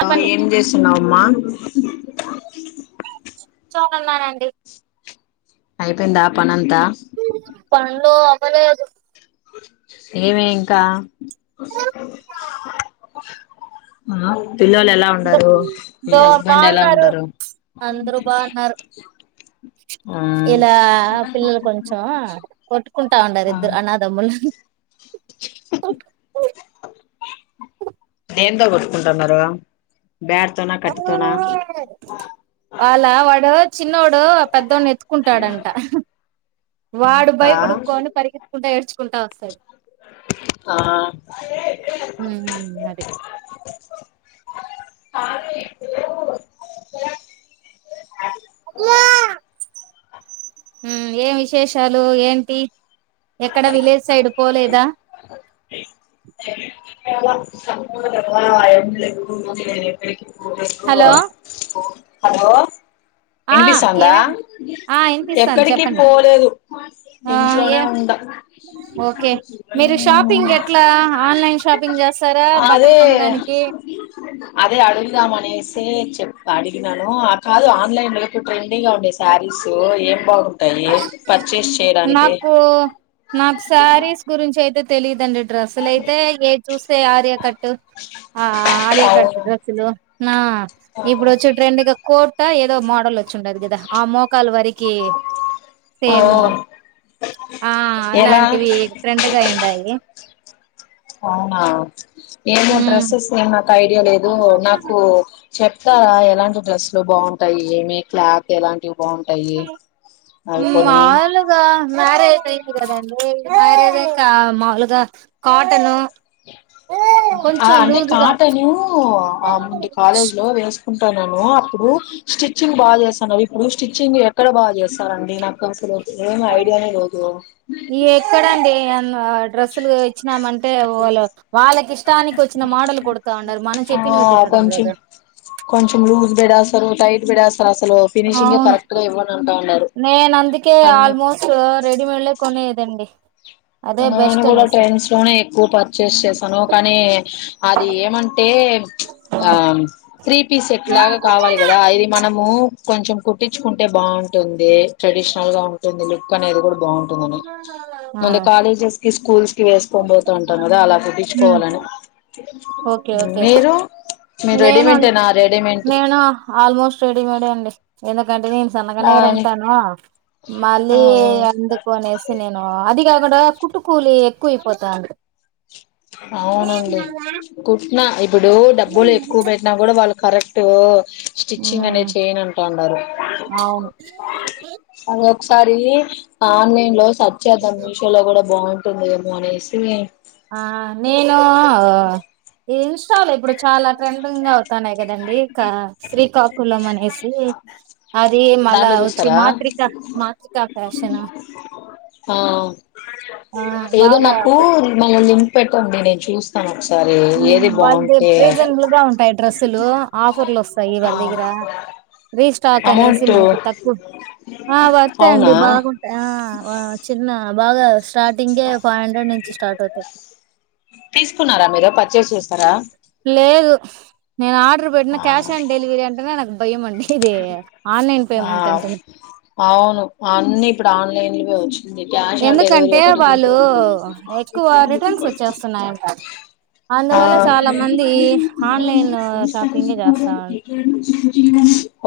చెప్పండి ఏం చేస్తున్నావమ్మా తన్నానన్ననండి అయిపోయిందా పనంత ప నులు అవ్వలేదు ఏమే ఇంకా పిల్లలు ఎలా దో ఉండరు మి దో హస్బెండ్ ఎలా బాగున్నారు ఉండరు అందరూ బాగున్నారు ఇలా పిల్లలు కొంచెం కొట్టుక తాండారు ఆ ఇరు అనాదమ్ముల్ దేంతో కొట్టుకుంటున్నారు బ్యాట్ తోనా కట్టితోనా వాళ్ల వాడ చిన్నోడు ఆ పెద్దోడిని ఎత్తుకుంటాడంట వాడు భయ ఇంకా పడుకని పరిగత్తుకుంటా ఏడ్చు కుంటా వస్తాడు ఆ ఉమ్ అది ఆ ఇప్పు అ ఏం విశేషాలు ఏంటి ఎక్కడ విలేజ్ సైడు పోలేదా సరే అయ లే కు హలో హలో ఆ వినిపిస్తుందా ఏమే ఆ ఇనిపిస్తాంది ఎప్పడికి చెప్పండి పోలేదు ఆ ఏ ఇంట్లోనే ఉంద ఓకే మీరు షాపింగ్ ఎట్లా ఆన్లైన్ షాపింగ్ చేస్తారా బట్టలు అదే కొనడానికి అదే అడుగుదామ అనేసి చెప్పు అడిగినను ఆ కాదు ఆన్లైన్ మీకు ట్రెండింగ్ గా ఉండే శారీస్ ఏం బాగుదు నాకు నాకు శారీస్ గురించి అయితే తెలిదండి డ్రెస్సులు అయితే ఏ చూస్తే ఆర్యకట్టు ఆ ఆర్యకట్ అవును డ్రెస్సులు ఆ ఆ, ఇప్పుడు వచ్చే ట్రెండ్గా కోట్ ఏదో మోడల్ వచ్చ వచ ఉండదు కదా ఆ మోకాల వరకి సేమ్ ఆఓ ఆ అలాంటివి ఫ్రెండ్ గా అయిఉండాయి అవునా ఏమో డ్రెస్సెస్ ఏం ఐడియా లేదూ నాకు చెప్తారా ఎలాంటి డ్రెస్ లో బావుం టై ఏమి క్లాక్ ఎలాంటి మాములుగా మ్యారేజ్ అయింది కదండి మేరేజ్ ఇంకా మాములుగా కాటను ఆ కొంచెం అంటే లూజుగా కాటను ఆ ముందు కాలేజీ లో వేసుకుం నేను అప్పుడు స్టిచ్చింగ్ బాగా చేసాను ఇప్పుడు స్టిచ్చింగ్ ఎక్కడ బాగా చేస్తారండి నాకు అసలు ఏమి ఐడియానే లేదు ఈ ఎక్కడండి డ్రెస్సులు ఇచ్చినామంటే వాళ్ళు వాళ్ళకి ఇష్ట టానికి వచ్చిన మోడలు కుడతా ఉన్నారు మనం ఆ చెప్పినవి కుట్టడం కొంచెం లేదు నువ్వు టైట్ పెట్టెస్ అవును ఉన్నారు నేను అందుకే అన్ ఆల్మోస్ట్ రెడిమేడ్లే కొనేది దండి నేను కూడా ట్రెండ్స్ లోనే ఎక్కువ పర్చేజ్ చేసాను కానీ అది ఏమంటే ఆ త్రీ పీస్ సెట్లాగా కావాలి కదా ఇది మనము కొంచెం కుట్టించుకుంటే బావుంటుంది ట్రెడిషనల్ గా ఉంటుంది లుక్ అనేది కూడా బావుంటుంది అని ఆ ముందు కాలేజెస్ కి స్కూల్స్ కి వేసుకొని పోతా ఉంటాం కదా అలా కుట్టించుకోవాలని ఓకే ఓకే మీరు మీరు నేను అం రెడీమేంటేనా రెడీమేంట్ నేను ఆల్మోస్ట్ రెడీమేడే అండి ఎలా ఎందుకంటే నేను సన్నగనే గద దాని ఉంటాను మళ్ళీ ఆ అందుకనేసి నేను అది ఇంకా అక్కడ కుట్టుకూలి ఎక్కువ అయిపోతాంది అవునండి కుట్న ఇప్పుడు డబ్ కూలి ఎక్కువ పెట్టినా కూడా వాళ్ళు కరెక్టూ స్టిచ్చింగ్ ఉమ్ అనేది చేయను అంటూ ఉన్నారు అవును అదే ఒకసారి ఆన్లైన్ లో సర్చ్ చేద్దాం మీషో లో కూడా బాగుంటుందేమో అనేసి ఆ నేను ఇంస్టా లో ఇప్పుడు చాలా ట్రేండింగ్ అవుతాన్నాయి కదంీ శ్రీకాకుళం అనేసి అది మళా దాంట్లో వచ్చి చూసారా మాత్రికా మాత్రికా ఫ్యాషన్ తే నా ఆ ఏదో బాగా నాకు మనం పెట్టండి నేను చూస్తాను ఒకసారి ఏది వాళ్ళ ద బాగుంటే రీజనబుల్ గా ఉంటాయి డ్రెస్సులు ఆఫర్లు వస్ సయి ఆ వల్ల దగ్గరా రీస్టాక్ అనేసి అమౌంట్ మనకి తక్కువ ఆ వస్తాయిండి అవునా బాగుంటాయి ఆ చిన్న బాగా స్టార్టింగ్ే ఫైవ్ హండ్రెడ్ నుంచి స్టార్ట్ అవుతాయి తీసుకున్నారా మీరు పూర్చస్ చేశారా నాడు పెట్న ఆ క్యా ఆన్డలివరీ అంటే నాక్ భయ్యమండి ఆ అవును అన్ని ఇప్పుడు ఆన్లైన్ లు గవచు కష్ ఆన్ డెలివరిీ ఎందుకంటే ఒకటి వాళ్ళు కోన్టే ఎక్కువ రిటర్న్స్ వచ్చేస్తున్నాయంట. అందువల్ల చాలా మంది ఆన్లైన్ షాపింగే చేస్తా ఉం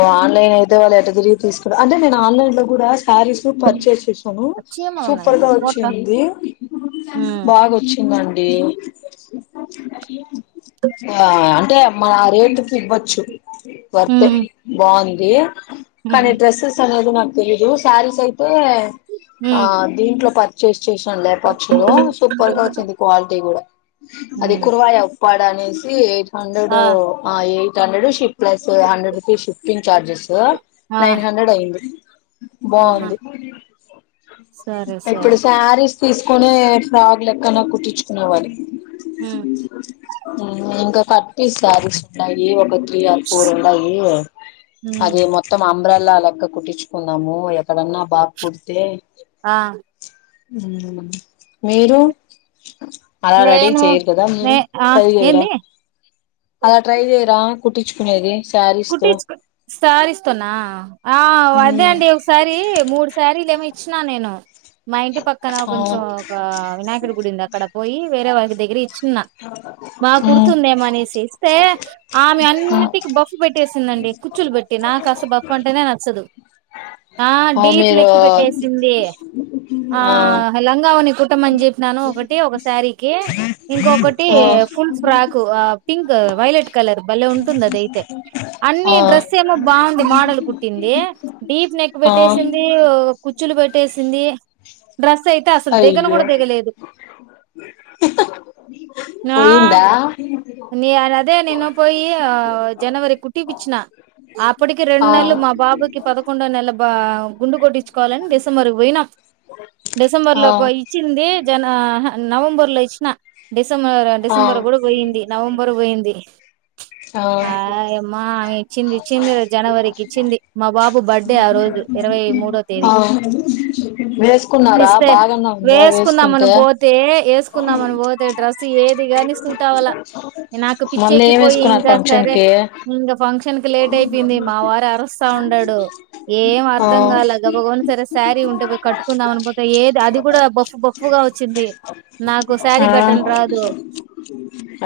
ఆ ఆన్లైన్ అయితే వాళ్ళ ఎటలా తిరిగి తీసుకు అంటే నేను ఆన్లైన్ లో కూడా శారీస్ పర్చేస్ చేసాను చీమలు ఉన్నాయి సూపర్ కదా గా పొట్ట వచ్చింది హ్మ్ బాగా వచ్చిందండి టే ఆ అంటే ఆ రేట్ కి ఇవ్వచ్చు వర్త్ హ్మ్ బాగుంది కానీ హ్మ్ డ్రెస్సెస్ అనేది నాకు లేదు శారీస్ అయితే ఆ హ్మ్ దీంట్లో పాతు చెస్ [unintelligible] చూసానులే పక్షులు సూపర్ గా వచ్చింది క్వాలిటీ కూడా అది హ్మ్ కురువయా వాడ అనేసి హండ్రెడు ఆ ఆ ఎయిట్ తండడుషి ప్లస్ హండ్రెడ్ రూపీస్ చార్జెస్ ఆ నైన్ హండ్రెడ్ ఎయిట్ అ ఆహా బాగుంది సరే సరే ఇప్పుడు శారీస్ తీసుకునే ఫ్రాక్ లెక్కన కుట్టించుకునేవాలి హ్మ్ ఉ [inaudible] ఇంకా కట్టిస్తారు అది త్రీ ఆర్ ఫోర్ ఉంటాయి హ్మ్ అదే మొత్తం అమ్మి అమ్బ్రేల్లా లెక్క కుట్టించుకుందాము ఎక్కడన్నా బాగా కుడితే ఆ మీరు అలా రెడీ నేను చేయరు కదా నే మీరు ఆ ట్రై చేయరా ఏంది అలా ట్రై చేయరా కుట్టించుకునేది శారీస్ తో శారీస్ తో నా ఆ అదే నండి ఒకసారి మూడు శారీస్ లేమన్నా ఇచ్చినా నేను మా ఇంటి పక్కన కొంచెం ఆ ఒక వినాయకుడి గుడింది అక్కడ పోయి వేరే వారి దగ్గర ఇచ్చి బాగా కుడుతుందేమో అనేసి ఇస్తే ఆమె అన్నిటికి బ కుట్టేసిందండి కుచులు పెట్టి నాకు కాస్త బప్ అంటేనే నచ్చదు వద్దు ఆ డీప్ నెక్ పెట్టేసింది ఆ లంగావని కుట్ కుట్టమని చెప్పినాను ఒకటి ఒకసారీకి ఇంకొకటి ఆ full frock pink violet colour బలే ఉంటుంది అద అయితే అన్ని ఆ డ్రెస్ ఏమో బాగుంది మోడల్ కుట్టింది డీప్ నెక్ ఆ పెట్టేసింది కుచులు పెట్టేసింది. డ్రెస్ అయితే అసలు దిగను కూడా అయ్యో దిగలేదు నా పోయిందా ఆ అదే నేను పోయి ఆ జనవరి కుట్టిపిచ్చిన అప్పటికకి రెండు ఆ నెలలు మా బాబుకి పదకొండో నెల ఆ గుండు కొట్టించుకోవాలని డిసెంబర్ పోయినాం డిసెంబర్ ఆ లోక ఇచ్చింది జన నవంబర్ లోచ్చిన డి డిసెంబర్ ఆ డిసెంబర్ కూడా పోయింది నవంబరు పోయింది ఆ అమ్మా ఆమె ఇచ్చింది ఇచ్చింది జనవరికి ఇచ్చింది బాబు బర్త్డే ఆ రోజు ఇరవై మూడో తేదీ ఆ వేసుకున్నారా ఇస్తే బాగానే ఉందా వేసుకుందామని వేసుకుంటే పోతే వేసుకుందామని పోతే డ్రస్సు ఏది గాని సూట్ అవాల నాకు మొన్న పిచ్చేకి ఏం పోయి వేసుకున్నారు ఇంకా ఫంక్షన్ సరే కి ఇంగ ఫంక్ష ఫంక్షన క లేట్ అయిపోయింది మా వారు అరస్తా ఉన్డాడు ఏం ఆ అర్ధం కాలగా గబ గబ సరే శారీ ఉంటే కట్టుకుందాం అని పో ఏది అది కూడా బప్ బప్ గా వచ్చింది నాకు శారీ ఆ కట్టడం రాదు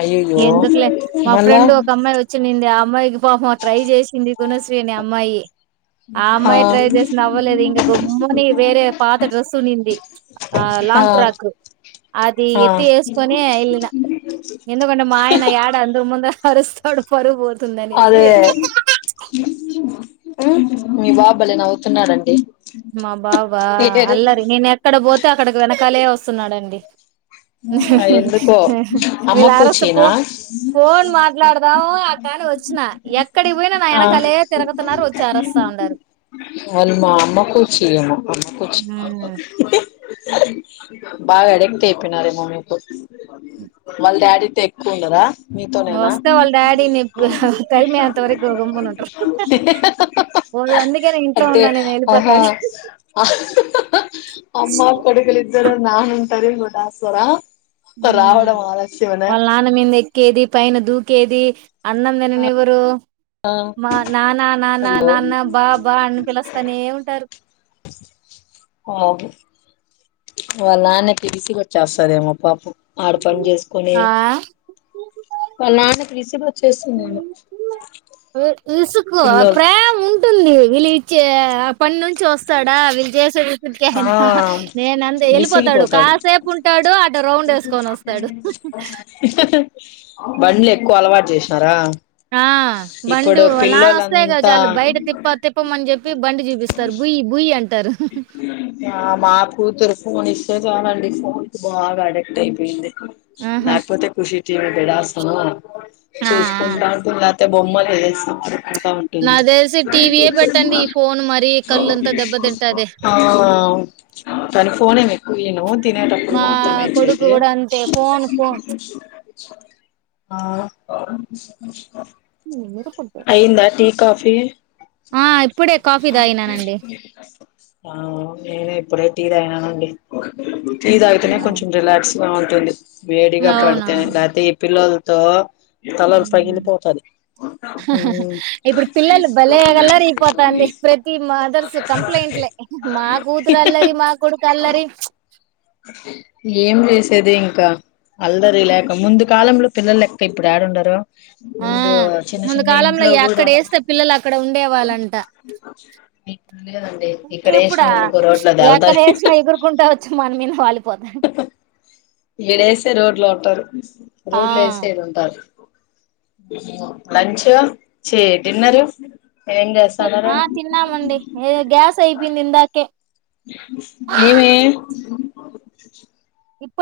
అయ్యయ్యో ఎందుకులే మా మళ్ళా ఫ్రెండ్ ఒక అమ్మాయి వచ్చింది ఆ అమ్మాయి అకి పాపం ట్రై చేసింది గునశ్రీని అమ్మాయి ఆ అమ్మాయి ట్రై చేసిన అవ్వలేదు ఇంకా గమ్ముని వేరే పాత డ్రెస్ ఉనింది ఆ లాంగ్ ఫ్రాక్ అది ఆ ఎత్తి వేసుకొని వెళ్ళిన ఎందుకంటే మాయన యడ అందరు ముంద అరుస్తాడు పరువు బో అదే ఉమ్ మీ బాబు భలే నవ్వుతున్నాడు అండి మా బాబా అల్లరి నేను ఎక్కడ పోతే అక్కడకి వెనకాలే వస్తాడు వస్తున్నాడండి ఎందుకో అమ్మ వీళ్ళ అరుసు పో కూచినా పోన్ మాట్లాడదాం ఆట అని వచ్చినా ఎ ఆ అరస్తా ఉండారు అల్మా అమ్మకు శీ అమ్ కూచి హ్మ్. బాగా అడిక్ట్ అయిపోయినారేమ మీకు వాళ్ళ డాడీ తో ఎక్కువ ఉండరా మీతోనేనా వస్తా వాళ్ళ డాడీని తరిమే అంత వరకు గమ్మున ఉంటారు పోదు అందుకే నేను ఇంట్లో అంటే ఉన్నా నేను ఆహా వెళ్ళిపోతాడు అమ్మ కొడుకులిద్దరూ నా ఇంతరబోటాస్రా ఉ వాళ్ళ నాన్న మీద ఎక్కేది పైన దూకేది అన్నం తిననివారు ఆ మా నానా నానా అయ్యో నాన్న బా బా అని పిలుస్తానే ఉంటారు ే వాళ్ళ నాన్న కి విసుకువచేస్తాదీ ఏమో పాపం ఆడ పని చేసుకుొని ఆ వల నాన్నకి విసిగొచ్చేస్తుందేమో ఇసుకో పిల్లోలు ప్రేమ ఉంటుంది వీళ్ళు ఇచ్చే ఆ పని నుంచి వస్తాడా వీళ్ళు చేసే ఆ ఇటికయనా నేన అంత వెళ్ళిపోతాడు విసిగిపోతాడు కాసేపు ఉంటాడు అటు ఓ రౌండ్ వేసుకొని వస్తాడు బండ్లు ఎక్కువ అలవాటు చేసినారా ఆ బండు ఇప్పుడు లానే వస్తాయి కదా పిల్లోలంతా చాలు బయట తిప్ప తిప్పమని చెప్పి బండి చూపిస్తారు బూయ్యి బూయ్యి అంటారు ఆ మా కూతురు ఫోన్ ఇస్ ో చనండి ఫోన్ కీ బాగా అడిక్ట్ అయిపోయింది ఆహా. లేకపోతే కుుషీ చి తడాస్తాన్నా ఆ, ఆ. చూసుకుంటా ఉంటుంది లేక్ బొమ్మల్ తో చేసినప్పుడు నాక్ తెలిసి టీవీయే పెట్టండి ఈ ఫోన్ మరీ కళ్ళు ఎంత దెబ్బ తింటయి ఆ కాని ఫోన్ ఏమి ఎక్కవ ఈయనూ తినేటప్పుడు మా మాత్రమే కొడుకు ఇచ్చేది కూడా అంతే ఫోన్ ఫోన్ ఆ అయిందా టీ [unintelligible] కాఫీ ఆ ఇప్పుడే కాఫీ తాగినానండి ఆ నేను ఇప్పుడే టీ తాగినానండి ఆ, ఇదాతేనే కొంచెం రిలాక్స్ బాగుంటుంది వేడిగా అవునవును పడతేనే లెతే ఈ పిల్లలు తో హమ్ హా హా హా ఇప్పుడు పిల్లలు భలే అలరైపోతాంది ప్రతి మదర్స్ కంప్లైంట్లే మా కూతుర అలరి మా కుడుకు అల్లరి ఏం చేసేది ఇంకా అల్లరి లేక ముందు కాలంలో పిల్లలు లెక్క ఇప్పుడు యాడుందారు ఆ ముందు చిన్న ముందు చిన్న కాలంలో ఇంట్లో కూడా ఎక్కడేస్తే పిల్లలు అక్కడ ప ఇప్పుడ దళ్తారు ఏకదసిన ఎగురుకుంట వచ్చి మన మీద వాళ్ పోద ఈడ ఏస్తే రోడ్లో ఉంటారు ఆ నోట్లో వేస్తే ఈడ ఉంటాడు లంచ్ చే డిన్నరు ఏం చేస్తన్నారు ఆ తిన్నామండి ఏ గ్యాస్ అయిపోయింది ఇందాకే ఏమీ ఇ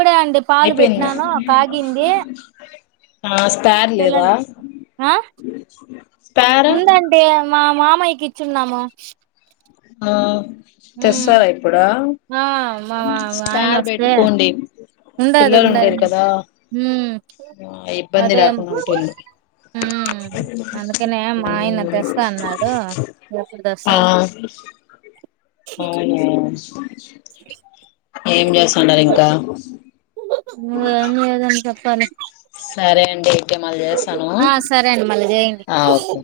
అయిపోయిందా ఆ స్పేర్ లేదా తెలండి ఆ స్పేర్ ఉందండి మా మా మాయికి ఇచ్చున్నాము ఆ హ్మ్ తెస్తారా ఇప్పుడా ఆ మా స్పార్ పెట్టుకోండి ఉండది పిల్లలు ఉండది ఉండేరు కదా ఉమ్ ఆ ఇబ్బంది అదే ఉమ్ లేకుండా ఉంటుంది అందుకనే మా ఆయన తెస్తా అన్నాడు ఆ తేస్తాడు అవును ఏం చేస్తున్నారు ఇంకా ఏం లేదండి చెప్పలీ సరే అండి అయితే మళ్ళీ చేస్తాను ఆ సరే అండి మళ్ళీ చేయండి ఆ ఓకే